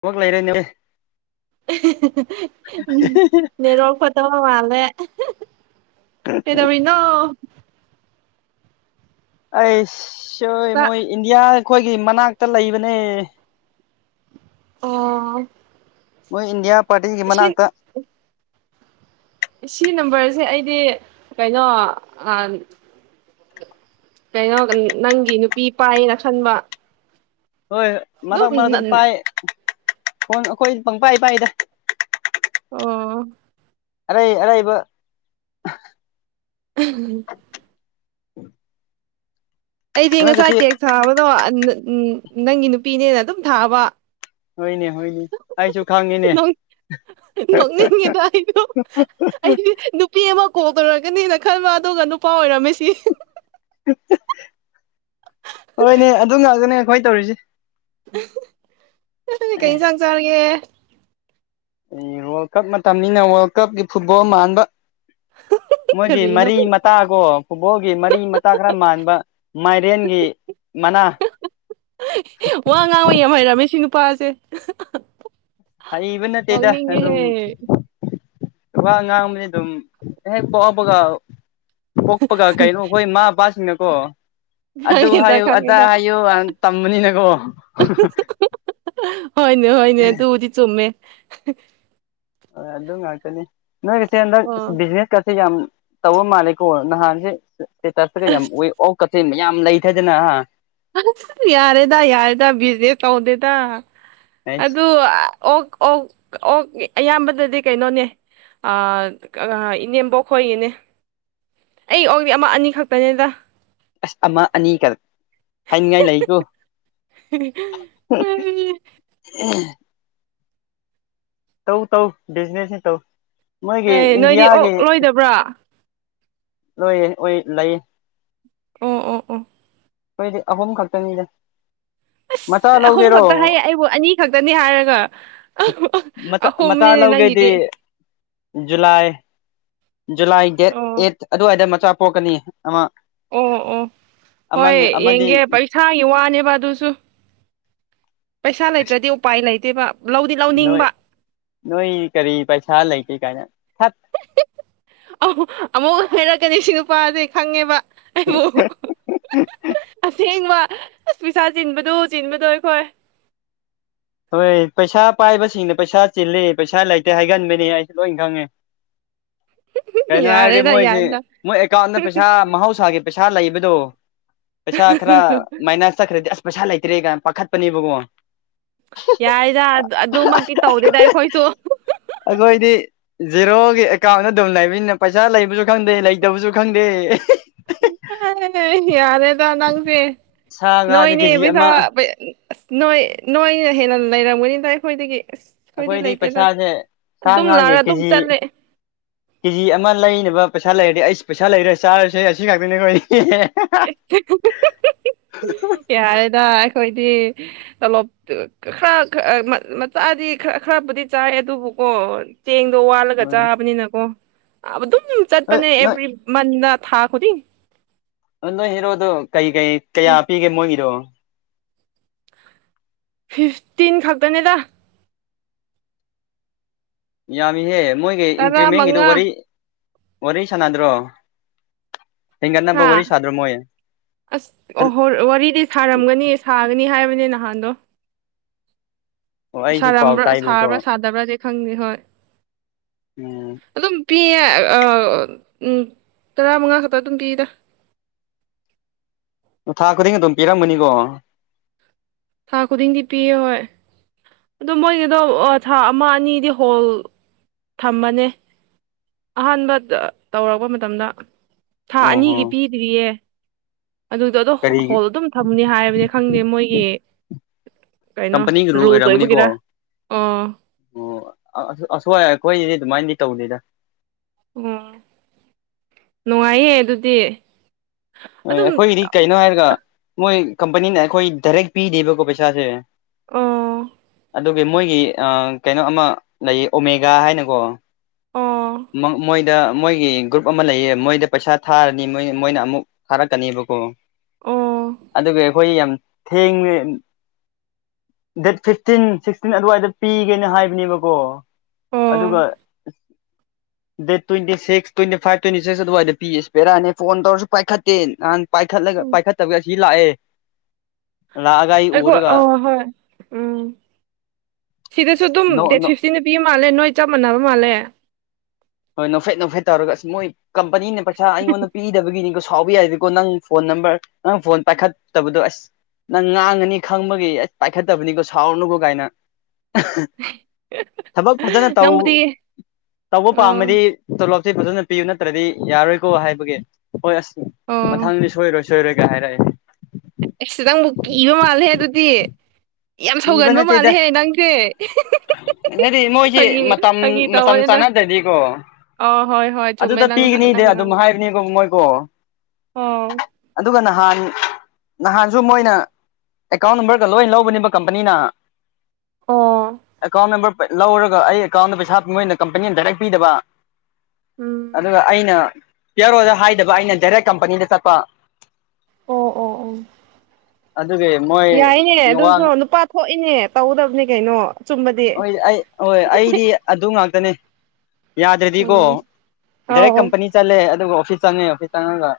ꯊꯕꯛ ꯂꯩꯔꯦꯅꯦ ꯅ ꯔꯣ ꯐꯠ ꯇꯣ ꯃꯥꯂꯦ ꯀꯩꯗꯧꯔꯤꯅꯣ ꯑꯣꯏ ꯇꯥ ꯃꯣꯏ ꯏꯟꯗꯤꯌꯥ ꯑꯩꯈꯣꯏꯒꯤ ꯃꯅꯥꯛꯇ ꯂꯩꯕꯅꯦ ꯑꯣ ꯃꯣꯏ ꯏꯟꯗꯤꯌꯥ ꯄꯥꯔꯇꯤꯒꯤ ꯁꯤ ꯃꯅꯥꯛꯇ ꯁꯤ ꯅꯝꯕꯔꯁꯦ ꯑꯩꯗꯤ ꯀꯩꯅꯣ ꯀꯩꯅꯣ ꯅꯪꯒꯤ ꯅꯨꯄꯤ ꯄꯥꯏꯌꯦꯅ ꯈꯟꯕ ꯍꯣꯏ ꯃꯔꯛ ꯑꯗꯨꯝ ꯃꯔꯛꯇ ꯅꯟ ꯄꯥꯏ ꯐꯣꯟ ꯑꯩꯈꯣꯏ ꯄꯪ ꯄꯥꯏ ꯄꯥꯏꯗ ꯑꯣ ꯑꯔꯩ ꯑꯔꯩꯕ ꯎꯝ ꯑꯩꯗꯤ ꯉꯁꯥꯏ ꯅꯣꯏꯒꯁꯤ ꯇꯦꯛꯁ ꯊꯥꯕꯗꯣ ꯎꯝ ꯅꯪꯒꯤ ꯅꯨꯄꯤꯅꯦꯅ ꯑꯗꯨꯝ ꯊꯥꯕ ꯍꯣꯏꯅꯦ ꯍꯣꯏꯅꯦ ꯑꯩꯁꯨ ꯈꯪꯉꯤꯅꯦ ꯅꯣꯡꯅꯤꯡꯉꯦꯗꯩ ꯑꯩꯗꯨ ꯅꯨꯄꯤ ꯑꯃ ꯀꯣꯝ ꯇꯔꯒꯅꯤꯅ ꯈꯟꯕ ꯑꯗꯨꯒ ꯅꯨꯄꯥ ꯑꯣꯏꯔꯝꯃꯤꯁꯤ ꯍꯣꯏꯅꯦ ꯑꯗꯨ ꯉꯥꯛꯇꯅꯦ ꯈ꯭ꯋꯥꯏ ꯇꯧꯔꯤꯁꯦ ꯀꯩ ꯌꯦꯟꯁꯥꯡ ꯆꯥꯔꯒꯦ ꯑꯦ ꯋꯥꯔꯜ ꯀꯞ ꯃꯇꯝꯅꯤꯅ ꯋꯥꯔꯜ ꯀꯞꯀꯤ ꯐꯨꯠꯕꯣꯜ ꯃꯥꯟꯕ ꯃꯣꯏꯒꯤ ꯀꯔꯤꯅꯣ ꯃꯔꯤ ꯃꯇꯥꯒꯣ ꯐꯨꯠꯕꯣꯜꯒꯤ ꯃꯔꯤ ꯃꯇꯥ ꯈꯔ ꯃꯥꯟꯕ ꯃꯥꯏꯔꯦꯟꯒꯤ ꯃꯅꯥ ꯋꯥ ꯉꯥꯡꯕ ꯌꯥꯝ ꯍꯩꯔꯝꯃꯦ ꯁꯤ ꯅꯨꯄꯥꯁꯦ ꯍꯩꯕ ꯅꯠꯇꯦꯗ ꯑꯗꯨꯝ ꯅꯣꯛꯅꯤꯡꯉꯦꯍꯦ ꯋꯥ ꯉꯥꯡꯕꯅꯤ ꯑꯗꯨꯝ ꯍꯦꯛ ꯄꯣꯛꯑꯕꯒ ꯄꯣꯛꯄꯒ ꯀꯩꯅꯣ ꯑꯩꯈꯣꯏ ꯃꯥ ꯄꯥ ꯁꯤꯡꯅꯀꯣ ꯑꯗꯨ ꯈꯪꯉꯦꯗ ꯍꯥꯏꯌꯨ ꯑꯗꯥ ꯈꯪꯉꯦꯗ ꯍꯥꯏꯌꯨ ꯑꯥ ꯇꯝꯕꯅꯤꯅꯀꯣ ꯍꯣꯏꯅꯦ ꯍꯣꯏꯅꯦ ꯑꯗꯨꯕꯨꯗꯤ ꯆꯨꯝꯃꯦ ꯍꯣꯏ ꯑꯗꯨ ꯉꯥꯛꯇꯅꯤ ꯅꯣꯏꯒꯤꯁꯦ ꯍꯟꯗꯛ ꯏꯁ ꯑꯣ ꯕꯤꯖꯤꯅꯦꯁꯀꯥꯁꯦ ꯌꯥꯝ ꯇꯧꯕ ꯃꯥꯜꯂꯦꯀꯣ ꯅꯍꯥꯟꯁꯦ ꯁ꯭ꯇꯦꯇꯁꯇꯒꯥ ꯌꯥꯝ ꯑꯁ ꯎꯋꯦ ꯑꯣꯛ ꯀꯥꯁꯦ ꯃꯌꯥꯝ ꯂꯩꯊꯗꯅ ꯍꯥ ꯑꯁ ꯌꯥꯔꯦꯗ ꯌꯥꯔꯦꯗ ꯕꯤꯖꯤꯅꯦꯁ ꯇꯧꯗꯦꯗ ꯑꯗꯨ ꯑꯣꯛ ꯑꯣꯛ ꯑꯣꯛ ꯑꯌꯥꯝꯕꯗꯥꯗꯤ ꯀꯩꯅꯣꯅꯦ ꯑꯥ ꯑꯥ ꯏꯅꯦꯝꯕꯣꯛꯈꯣꯏꯒꯤꯅꯦ ꯑꯩ ꯑꯣꯛꯗꯤ ꯑꯃ ꯑꯅꯤ ꯈꯛꯇꯥꯅꯤꯗ ꯑꯁ ꯑꯃ ꯑꯅꯤ ꯀꯥ ꯍꯥꯏꯅꯤꯡꯉꯥꯏ ꯂꯩꯀꯣ [inaudible] ꯇꯧ ꯇꯧ ꯕꯤꯖꯤꯅꯦꯁꯅꯤ ꯇꯧ ꯃꯣꯏꯒꯤ ꯏꯟꯗꯤꯌꯥꯒꯤ ꯄ꯭ꯔꯥ ꯅꯣꯏ ꯑꯣꯏ ꯂꯩꯌꯦ ꯑꯣ ꯑꯣ ꯑꯣ ꯑꯩꯈꯣꯏꯗꯤ ꯑꯍꯨꯝ ꯈꯛꯇꯅꯤꯗ ꯃꯆꯥ ꯏꯁ ꯑꯍꯨꯝ ꯂꯧꯒꯦꯔꯣ ꯈꯛꯇꯥ ꯍꯥꯏꯌꯦ ꯑꯩꯕꯨ ꯑꯅꯤ ꯈꯛꯇꯥꯅꯤ ꯍꯥꯏꯔꯒ ꯃꯆꯥ ꯃꯆꯥ ꯑꯍꯨꯝꯅꯤꯅꯦ ꯂꯧꯒꯦꯗꯤ ꯅꯪꯒꯤꯗꯤ ꯖꯨꯂꯥꯏ ꯖꯨꯂꯥꯏ ꯗꯦꯠ ꯑꯣ ꯑꯦꯠ ꯑꯗꯨꯋꯥꯏꯗ ꯃꯆꯥ ꯄꯣꯛꯀꯥꯅꯤ ꯑꯃ ꯑꯣ ꯑꯣ ꯍꯣꯏ ꯑꯃꯅ ꯌꯦꯡꯒꯦ ꯑꯃꯗꯤ ꯄꯩꯁꯥꯒꯤ ꯋꯥꯅꯦꯕ ꯑꯗꯨꯁꯨ ꯄꯩꯁꯥ ꯂꯩꯇ꯭ꯔꯥꯗꯤ ꯎꯄꯥꯏ ꯂꯩꯇꯦꯕ ꯂꯧꯗꯤ ꯅꯣꯏ ꯂꯧꯅꯤꯡꯕ ꯅꯣꯏ ꯀꯔꯤ ꯄꯩꯁꯥ ꯂꯩꯥꯇꯦ ꯀꯥꯏꯅ ꯊꯠ ꯑꯃꯨ ꯑꯃꯨꯛꯃꯨꯛ ꯍꯥꯏꯔꯛꯀꯥꯅꯤ ꯁꯤ ꯅꯨꯄꯥꯖꯤ ꯈꯪꯉꯦꯕ ꯑꯩꯕꯨ ꯑꯁꯦꯡꯕ ꯑꯁ ꯄꯩꯁꯥ ꯆꯤꯟꯕꯗꯨ ꯆꯤꯟꯕꯗꯨ ꯑꯩꯈꯣꯏ ꯍꯣꯏ ꯄꯩꯁꯥ ꯄꯥꯏꯕꯁꯤꯡꯅ ꯄꯩꯁꯥ ꯆꯤꯜꯂꯦ ꯄꯩꯁꯥ ꯂꯩꯇꯦ ꯍꯥꯏꯒꯟꯕꯅꯦ ꯑꯩꯁꯨ ꯂꯣꯏ ꯈꯪꯉꯦ [inaudible] ꯀꯩꯅꯣ ꯍꯥꯏꯔꯗꯤ ꯌꯥꯔꯦꯗ ꯃꯣꯏꯁꯤ ꯌꯥꯔꯦꯗ ꯃꯣꯏ ꯑꯦꯀꯥꯎꯟꯗ ꯄꯩꯁꯥ ꯃꯍꯧꯁꯥꯒꯤ ꯄꯩꯁꯥ ꯂꯩꯕꯗꯣ ꯄꯩꯁꯥ ꯈꯔ ꯃꯥꯏꯅꯥꯁ ꯆꯠꯈ꯭ꯔꯥꯗꯤ ꯑꯁ ꯄꯩꯁꯥ ꯂꯩꯇ꯭ꯔꯦ ꯀꯥꯏꯅ ꯄꯥꯈꯠꯄꯅꯦꯕꯀꯣ ꯌꯥꯏꯗ ꯑꯗꯨꯃꯛꯇꯤ ꯇꯧꯗꯦꯗ ꯑꯩꯈꯣꯏꯁꯨ ꯑꯗꯣ ꯑꯩꯗꯤ ꯖꯦꯔꯣꯒꯤ ꯑꯦꯀꯥꯎꯟꯗ ꯑꯗꯨꯝ ꯂꯩꯕꯅꯤꯅ ꯄꯩꯁꯥ ꯂꯩꯕꯖꯨ ꯈꯪꯗꯦ ꯂꯩꯇꯕꯁꯨ ꯈꯪꯗꯦ [unintelligible] ꯌꯥꯔꯦꯗ ꯅꯪꯁꯦ ꯁꯥ ꯉꯥꯁꯦ ꯅꯣꯏꯅꯦ ꯀꯦꯖꯤ ꯄꯩꯁꯥ ꯑꯃ ꯑꯁ ꯅꯣꯏ ꯅꯣꯏꯅ ꯍꯦꯟꯅ ꯂꯩꯔꯝꯒꯅꯤꯗ ꯑꯩꯈꯣꯏꯗꯒꯤ ꯑꯁ ꯑꯩꯈꯣꯏꯗꯤ ꯄꯩꯁꯥꯁꯦ ꯁꯥ ꯑꯗꯨꯝ ꯉꯥꯒꯤ ꯂꯥꯛꯑꯒ ꯑꯗꯨꯝ ꯀꯦꯖꯤ ꯆꯠꯂꯦ ꯀꯦꯖꯤ ꯑꯃ ꯂꯩꯅꯕ ꯄꯩꯁꯥ ꯂꯩꯔꯗꯤ ꯑꯩꯁ ꯄꯩꯁꯥ ꯂꯩꯔꯦ ꯆꯥꯔꯁꯦ ꯑꯁꯤ ꯉꯥꯛꯇꯥꯅꯦꯈꯣꯏ [inaudible] [unintelligible] ꯌꯥꯔꯦꯗ ꯑꯩꯈꯣꯏꯗꯤ ꯇꯂꯣꯞ ꯈꯔ [unintelligible] ꯃꯆꯥꯗꯤ ꯈꯔ ꯈꯔ ꯕꯨꯗꯤ ꯆꯥꯏ ꯑꯗꯨꯕꯨꯀꯣ ꯆꯦꯡꯗꯣ ꯋꯥꯜꯂꯒ ꯆꯥꯕꯅꯤꯅꯀꯣ ꯑꯗꯨꯝ ꯅꯣꯏ ꯆꯠꯄꯅꯦ ꯑꯦꯕ꯭ꯔꯤ ꯅꯣꯏ ꯃꯅꯥ ꯊꯥ ꯈꯨꯗꯤꯡ ꯑꯗꯣ ꯅꯣꯏ ꯍꯦꯔꯣꯗꯣ ꯀꯩ ꯀꯩ ꯀꯌꯥ ꯄꯤꯒꯦ ꯃꯣꯏꯒꯤꯗꯣ ꯐꯤꯐꯇꯤꯟ ꯈꯥꯛꯇꯅꯦꯗ ꯌꯥꯝꯃꯤꯍꯦ ꯃꯣꯏꯒꯤ ꯇꯔꯥ ꯏꯟꯀ꯭ꯔꯤꯃꯦꯟꯒꯤꯗꯨ ꯃꯉꯥ ꯋꯥꯔꯤ ꯋꯥꯔꯤ ꯁꯥꯟꯅꯗ꯭ꯔꯣ ꯍꯦꯟꯒꯠꯅꯕ ꯍꯥ ꯋꯥꯔꯤ ꯁꯥꯗꯔꯣ ꯃꯣꯢ ꯑꯁ ꯋꯥꯔꯤꯗꯤ ꯁꯥꯔꯝꯒꯅꯤ ꯁꯥꯒꯅꯤ ꯍꯥꯏꯕꯅꯦ ꯅꯍꯥꯟꯗꯣ ꯑꯣ ꯑꯩꯁꯨ ꯄꯥꯎ ꯁꯥꯔꯝꯕ꯭ꯔ ꯇꯥꯏꯕꯀꯣ ꯁꯥꯕ꯭ꯔꯥ ꯁꯥꯗꯕ꯭ꯔꯗꯤ ꯈꯪꯗꯦ ꯍꯣꯏ ꯎꯝ ꯑꯗꯨꯝ ꯄꯤꯌꯦ ꯇꯔꯥꯃꯉꯥ ꯈꯛꯇ ꯑꯗꯨꯝ ꯄꯤꯗ ꯊꯥ ꯈꯨꯗꯤꯡ ꯑꯗꯨꯝ ꯄꯤꯔꯝꯃꯅꯤꯀꯣ ꯊꯥ ꯈꯨꯗꯤꯡꯗꯤ ꯄꯤꯑꯦ ꯍꯣꯏ ꯑꯗꯣ ꯃꯣꯏꯒꯤꯗꯣ ꯊꯥ ꯑꯃ ꯑꯅꯤꯗꯤ ꯍꯣꯜ ꯊꯝꯃꯅꯦ ꯑꯍꯥꯟꯕ ꯇꯧꯔꯛꯄ ꯃꯇꯝꯗ ꯊꯥ ꯑꯣ ꯍꯣ ꯑꯅꯤꯒꯤ ꯄꯤꯗ꯭ꯔꯤꯌꯦ ꯑꯗꯨꯗꯣ ꯑꯗꯣ ꯀꯔꯤ ꯍꯣꯜ ꯑꯗꯨꯝ ꯊꯝꯃꯅꯤ ꯍꯥꯏꯕꯅꯦ ꯈꯪꯗꯦ ꯃꯣꯏꯒꯤ ꯀꯩꯅꯣ ꯀꯝꯄꯅꯤꯒꯤ ꯔꯨꯜ ꯔꯨꯜꯁ ꯑꯣꯏꯔꯝꯒꯅꯤꯀꯣ ꯑꯣꯏꯕꯒꯤꯔ ꯑꯣ ꯑꯣ ꯑꯁꯨꯋꯥꯏ ꯑꯩꯈꯣꯏꯗꯤ ꯑꯗꯨꯃꯥꯏꯗꯤ ꯇꯧꯗꯦꯗ ꯑꯝ ꯅꯨꯡꯉꯥꯏꯌꯦ ꯑꯗꯨꯗꯤ ꯑ ꯑꯗꯨꯝ ꯑꯈꯣꯏꯒꯤꯗꯤ ꯀꯩꯅꯣ ꯍꯥꯏꯔꯒ ꯃꯣꯏ ꯀꯝꯄꯅꯤꯅ ꯑꯩꯈꯣꯏ ꯗꯔꯦꯛ ꯄꯤꯗꯦꯕꯀꯣ ꯄꯩꯁꯥꯁꯦ ꯑꯥ ꯑꯗꯨꯒꯤ ꯃꯣꯏꯒꯤ ꯑ ꯀꯩꯅꯣ ꯑꯃ ꯂꯩꯌꯦ ꯑꯣꯃꯦꯒꯥ ꯍꯥꯏꯅꯀꯣ ꯑꯣ ꯃꯥ ꯃꯣꯏꯗ ꯃꯣꯏꯒꯤ ꯒ꯭ꯔꯨꯞ ꯑꯃ ꯂꯩꯌꯦ ꯃꯣꯏꯗ ꯄꯩꯁꯥ ꯊꯥꯔꯅꯤ ꯃꯣꯏ ꯃꯣꯏꯅ ꯑꯃꯨꯛ ꯊꯥꯔꯛꯀꯅꯦꯕꯀꯣ ꯑꯣ ꯑꯗꯨꯒ ꯑꯩꯈꯣꯏ ꯌꯥꯝ ꯊꯦꯡꯉꯦ ꯗꯦꯠ ꯐꯤꯐꯇꯤꯟ ꯁꯤꯛꯁꯇꯤꯟ ꯑꯗꯨꯋꯥꯏꯗ ꯄꯤꯒꯦꯅ ꯍꯥꯏꯕꯅꯦꯕꯀꯣ ꯑꯣ ꯑꯗꯨꯒ date twenty six twenty five twenty six ꯑꯗꯨꯋꯥꯏꯗ ꯄꯤꯌꯦꯁ ꯕꯦꯔꯅꯤ ꯐꯣꯟ ꯇꯧꯔꯁꯨ ꯄꯥꯏꯈꯠꯇꯦ ꯅꯍꯥꯟ ꯄꯥꯏꯈꯠꯂꯒ ꯎꯝ ꯄꯥꯏꯈꯠꯇꯕꯤ ꯑꯁꯤ ꯂꯥꯛꯑꯦ ꯂꯥꯛꯑꯒ ꯑꯩ ꯑꯩꯈꯣ ꯎꯔꯒ ꯑꯣ ꯍꯣꯏ ꯎꯝ ꯁꯤꯗꯁꯨ ꯑꯗꯨꯝ ꯅꯣꯛ ꯗꯦꯠ ꯐꯤꯐꯇꯤꯟꯗ ꯄꯤꯕ ꯃꯥꯜꯂꯦ ꯅꯣꯏ ꯆꯞ ꯃꯥꯟꯅꯕ ꯃꯥꯜꯂꯦ ꯍꯣꯏ ꯅꯣꯛꯐꯦꯠ ꯅꯣꯛꯐꯦꯠ ꯇꯧꯔꯒ ꯑꯁ ꯃꯣꯏ ꯀꯝꯄꯅꯤꯅ ꯄꯩꯁꯥ ꯑꯩꯉꯣꯟꯗ ꯄꯤꯗꯕꯒꯤꯅꯤꯀꯣ ꯁꯥꯎꯕ ꯌꯥꯏꯗꯦꯀꯣ ꯅꯪ ꯐꯣꯟ ꯅꯝꯕꯔ ꯅꯪ ꯐꯣꯟ ꯄꯥꯏꯈꯠꯇꯕꯗꯣ ꯑꯁ ꯅꯪ ꯉꯥꯡꯉꯅꯤ ꯈꯪꯕꯒꯤ ꯑꯁ ꯄꯥꯏꯈꯠꯇꯕꯅꯤꯀꯣ ꯁꯥꯎꯔꯅꯨꯀꯣ ꯒꯥꯏꯅ ꯊꯕꯛ ꯐꯖꯅ ꯇꯧ ꯅꯪꯕꯨꯗꯤ ꯇꯧꯕ ꯑꯣ ꯄꯥꯝꯃꯗꯤ ꯇꯣꯂꯣꯞꯇꯤ ꯐꯖꯅ ꯄꯤꯌꯨ ꯅꯠꯇ꯭ꯔꯗꯤ ꯌꯥꯔꯣꯏꯀꯣ ꯍꯥꯏꯕꯒꯤ ꯍꯣꯏ ꯑꯁ ꯑꯣ ꯃꯊꯪꯗꯤ ꯁꯣꯏꯔꯣꯏ ꯁꯣꯏꯔꯣꯏꯒ ꯍꯥꯏꯔꯛꯑꯦ ꯑꯤꯁ ꯅꯪꯕꯨ ꯀꯤꯕ ꯃꯥꯜꯂꯦꯍꯦ ꯑꯗꯨꯗꯤ ꯌꯥꯝ ꯀꯤꯕ ꯁꯧꯒꯟꯕ ꯃꯥꯜꯂꯦꯍꯦ ꯅꯪꯁꯦ ꯅꯠꯑꯦ ꯃꯣꯏꯁꯤ ꯐꯥꯒꯤ ꯃꯇꯝ ꯐꯥꯒꯤ ꯃꯇꯝ ꯇꯧꯕꯅꯤꯗ ꯆꯥꯟꯅꯗ꯭ꯔꯗꯤꯀꯣ ꯑꯣ ꯍꯣꯏ ꯍꯣꯏ ꯑꯗꯨꯗ ꯆꯨꯝꯃꯦ ꯅꯪ ꯅꯪ ꯅꯪ ꯄꯤꯒꯅꯤꯗ ꯑꯗꯨꯝ ꯍꯥꯏꯕꯅꯦꯕ ꯃꯣꯏꯒꯣ ꯑꯥꯎ ꯑꯗꯨꯒ ꯅꯍꯥꯟ ꯅꯍꯥꯟꯁꯨ ꯃꯣꯏꯅ ꯑꯦꯀꯥꯎꯟ ꯅꯝꯕꯔꯒ ꯂꯣꯏ ꯂꯧꯕꯅꯦꯕ ꯀꯝꯄꯅꯤꯅ ꯑꯣ ꯑꯦꯀꯥꯎꯟ ꯅꯝꯕꯔ ꯂꯧꯔꯒ ꯑꯩ ꯑꯦꯀꯥꯎꯟꯗ ꯄꯩꯁꯥ ꯃꯣꯏꯅ ꯀꯝꯄꯅꯤꯅ ꯗꯥꯔꯦꯛ ꯄꯤꯗꯕ ꯎꯝ ꯑꯗꯨꯒ ꯑꯩꯅ ꯄꯤꯌꯔꯣꯗ ꯍꯥꯏꯗꯕ ꯑꯩꯅ ꯗꯥꯏꯔꯦꯛ ꯀꯝꯄꯅꯤꯗ ꯆꯠꯄ ꯑꯣ ꯑꯣ ꯑꯣ ꯑꯗꯨꯒꯤ ꯃꯣꯏ ꯌꯥꯏꯅꯦ ꯋꯥ ꯑꯗꯨꯁꯣ ꯅꯨꯄꯥ ꯊꯣꯛꯏꯅꯦ ꯇꯧꯒꯗꯕꯅꯦ ꯀꯩꯅꯣ꯫ ꯑꯆꯨꯝꯕꯗꯤ ꯍꯣꯏ ꯑꯩ ꯍꯣꯏ ꯑꯩꯗꯤ ꯑꯗꯨ ꯉꯥꯛꯇꯅꯦ꯫ ꯌꯥꯗ꯭ꯔꯥꯗꯤꯀꯣ ꯎꯝ ꯗꯥꯏꯔꯦꯛ ꯑꯧ ꯀꯝꯄꯅꯤ ꯆꯠꯂꯦ ꯑꯗꯨꯒ ꯑꯣꯐꯤꯁ ꯆꯪꯉꯦ ꯑꯣꯐꯤꯁ ꯆꯪꯉꯒ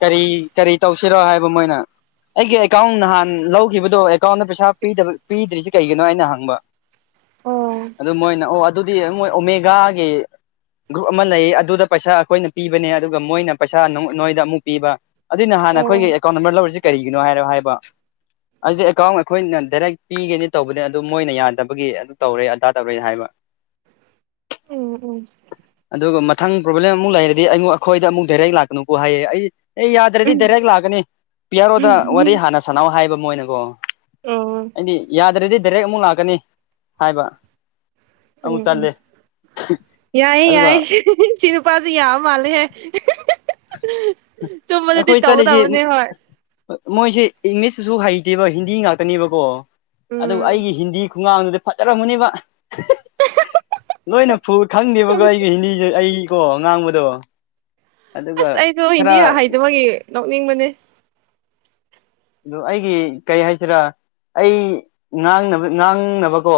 ꯀꯔꯤ ꯀꯔꯤ ꯇꯧꯁꯤꯔꯣ ꯍꯥꯏꯕ ꯃꯣꯏꯅ ꯑꯩꯒꯤ ꯑꯦꯀꯥꯎꯟ ꯅꯍꯥꯟ ꯂꯧꯈꯤꯕꯗꯣ ꯑꯦꯀꯥꯎꯟꯗ ꯄꯩꯁꯥ ꯄꯤꯗꯕ ꯄꯤꯗ꯭ꯔꯤꯁꯤ ꯀꯩꯒꯤꯅꯣ ꯑꯩꯅ ꯍꯪꯕ꯫ ꯑꯣ ꯑꯗꯨ ꯃꯣꯏꯅ ꯑꯣ ꯑꯗꯨꯗꯤ ꯃꯣꯏ ꯑꯣꯃꯦꯒꯥꯒꯤ꯫ ꯒ꯭ꯔꯨꯞ ꯑꯃ ꯂꯩꯌꯦ ꯑꯗꯨꯗ ꯄꯩꯁꯥ ꯑꯈꯣꯏꯅ ꯄꯤꯕꯅꯦ ꯑꯗꯨꯒ ꯃꯣꯏꯅ ꯄꯩꯁꯥ ꯅꯥꯎ ꯅꯣꯏꯗ ꯑꯃꯨꯛ ꯄꯤꯕ ꯑꯗꯨꯏ ꯅꯍꯥꯟ ꯑꯩꯈꯣꯏꯒꯤ ꯑꯣ ꯑꯦꯀꯥꯎꯟ ꯅꯝꯕꯔ ꯂꯧꯔꯤꯖꯤ ꯀꯔꯤꯒꯤꯅꯣ ꯍꯥꯏꯔꯣ ꯍꯥꯏꯕ ꯑꯗꯨꯗꯤ ꯑꯦꯀꯥꯎꯟ ꯑꯈꯣꯏꯅ ꯗꯥꯏꯔꯦꯛ ꯄꯤꯒꯅꯤ ꯇꯧꯕꯅꯤ ꯑꯗꯨ ꯃꯣꯏꯅ ꯌꯥ ꯗꯕꯒꯤ ꯑꯗꯨ ꯇꯧꯔꯦ ꯑꯗꯥ ꯇꯧꯔꯦ ꯍꯥꯏꯕ ꯎꯝ ꯎꯝ ꯑꯗꯨꯒ ꯃꯊꯪ ꯄ꯭ꯔꯣꯕ꯭ꯂꯦꯝ ꯑꯃꯨꯛ ꯂꯩꯔꯗꯤ ꯑꯩꯉꯣ ꯑꯈꯣꯏꯗ ꯑꯃꯨꯛ ꯗꯥꯏꯔꯦꯛ ꯂꯥꯛꯀꯅꯨꯀꯣ ꯍꯥꯏꯌꯦ ꯑꯩ ꯑꯦ ꯌꯥꯗ꯭ꯔꯥꯗꯤ ꯗꯥꯏꯔꯦꯛ ꯂꯥꯛꯀꯅꯤ ꯄꯤꯌꯥꯔꯣꯗ ꯋꯥꯔꯤ ꯎꯝ ꯍꯥꯟꯅ ꯁꯅꯥꯎ ꯍꯥꯏꯕ ꯃꯣꯏꯅꯀꯣ [inaudible] ꯑꯩꯗꯤ ꯌꯥꯗ꯭ꯔꯥꯗꯤ ꯗꯥꯏꯔꯦꯛ ꯑꯃꯨꯛ ꯂꯥꯛꯀꯅꯤ꯫ ꯍꯥꯏꯕ ꯎꯝ ꯑꯃꯨꯛ ꯎꯝ ꯆꯠꯂꯦ ꯌꯥꯏꯌꯦ ꯑꯗꯨꯒ ꯌꯥꯏꯌꯦ ꯁꯤ ꯅꯨꯄꯥꯁꯤ ꯌꯥꯕ ꯃꯥꯜꯂꯦꯍꯦ ꯆꯨꯝꯕꯗꯗꯤ ꯇꯧꯒꯗꯕꯅꯦ ꯍꯣꯏ꯫ ꯃꯣꯏꯁꯦ ꯏꯪꯂꯤꯁꯇꯨꯁꯨ ꯍꯩꯇꯦꯕ ꯍꯤꯟꯗꯤ ꯉꯥꯛꯇꯅꯦꯕꯀꯣ ꯑꯗꯨ ꯎꯝ ꯑꯩꯒꯤ ꯍꯤꯟꯗꯤ ꯈꯨꯉꯥꯡꯗꯨꯗꯤ ꯐꯖꯔꯝꯒꯅꯤꯕ ꯅꫭꯏꯅ ꯐꯨꯜ ꯈꯪꯗꯦꯕꯒꯣ ꯑꯩꯒꯤ ꯍꯤꯟꯗꯤꯁꯦ ꯑꯩꯀꯣ ꯉꯥꯡꯕꯗꯣ ꯑꯗꯨꯒ ꯑꯁ ꯑꯩꯗꯣ ꯍꯤꯟꯗꯤ ꯈꯔ ꯍꯩꯇꯕꯒꯤ ꯅꯣꯛꯅꯤꯡꯕꯅꯦ ꯑꯗꯣ ꯑꯩꯒꯤ ꯀꯩ ꯍꯥꯏꯁꯤꯔ ꯑꯩ ꯉꯥꯡꯅꯕ ꯉꯥꯡꯅꯕꯀꯣ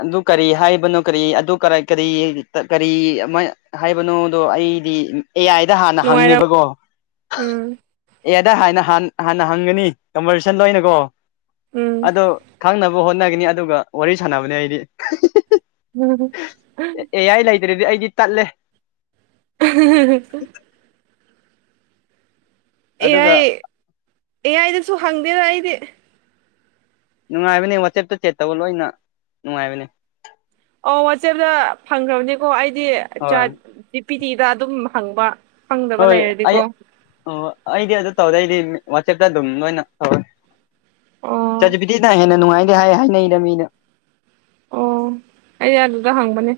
ꯑꯗꯨ ꯀꯔꯤ ꯍꯥꯏꯕꯅꯣ ꯀꯔꯤ ꯑꯗꯨ ꯀꯔꯥꯢ ꯀꯔꯤ ꯇ ꯀꯔꯤ ꯑꯃꯥꯢ ꯍꯥꯏꯕꯅꯣꯗꯣ ꯑꯩꯗꯤ ꯎꯝ ꯑꯦ ꯑꯥꯏꯗ ꯍꯥꯟꯅ ꯅꯨꯡꯉꯥꯏꯔꯝ ꯍꯪꯉꯦꯕꯀꯣ ꯎꯝ ꯫ ꯑꯦ ꯑꯥꯢꯗ ꯍꯥꯟꯅ ꯍꯥꯟ ꯍꯥꯟꯅ ꯍꯪꯒꯅꯤ ꯀꯝꯕꯔꯁꯟ ꯂꯣꯏꯅꯀꯣ ꯎꯝ ꯑꯗꯣ ꯈꯪꯅꯕ ꯍꯣꯠꯅꯒꯅꯤ ꯑꯗꯨꯒ ꯋꯥꯔꯤ ꯁꯥꯟꯅꯕꯅꯦ ꯑꯩꯗꯤ ꯑꯦ ꯑꯥꯏ ꯂꯩ꯫ ꯁꯤꯗꯗꯤ ꯑꯩꯗꯤ ꯇꯠꯂꯦ [inaudible] ꯑꯦ ꯑꯗꯨꯒ ꯑꯥꯏ ꯑꯦ ꯑꯥꯏꯗꯁꯨ ꯍꯪꯗꯦꯗꯥ ꯑꯩꯗꯤ ꯅꯨꯡꯉꯥꯏꯕꯅꯦ ꯋꯥꯆꯦꯞꯇ ꯆꯦꯠ ꯇꯧꯕ ꯂꯣꯏꯅ ꯅꯨꯡꯉꯥꯏꯕꯅꯦ ꯑꯣ ꯋꯥꯆꯦꯞꯇ ꯐꯪꯈ꯭ꯔꯥꯕꯅꯤꯀꯣ ꯑꯩꯗꯤ ꯆꯥꯠ ꯍꯣꯏ ꯖꯤ ꯄꯤ ꯇꯤꯗ ꯑꯗꯨꯝ ꯍꯪꯕ꯫ ꯈꯪꯗꯕ ꯍꯣꯏ ꯑꯩ ꯂꯩꯔꯗꯤꯀꯣ ꯑꯣ ꯑꯩꯗꯤ ꯑꯗꯨ ꯇꯧꯗꯦ ꯑꯩꯗꯤ ꯋꯥꯆꯦꯞꯇ ꯑꯗꯨꯝ ꯂꯣꯏꯅ ꯇꯧꯋꯦ꯫ ꯆꯥꯠ ꯑꯣ ꯖꯤ ꯄꯤ ꯇꯤꯅ ꯍꯦꯟꯅ ꯅꯨꯡꯉꯥꯏꯗꯤ ꯍꯥꯏ ꯍꯥꯏꯅꯩꯗ ꯃꯤꯅ ꯑꯣ ꯑꯩ ꯑꯗꯨꯗ ꯍꯪꯕꯅꯦ꯫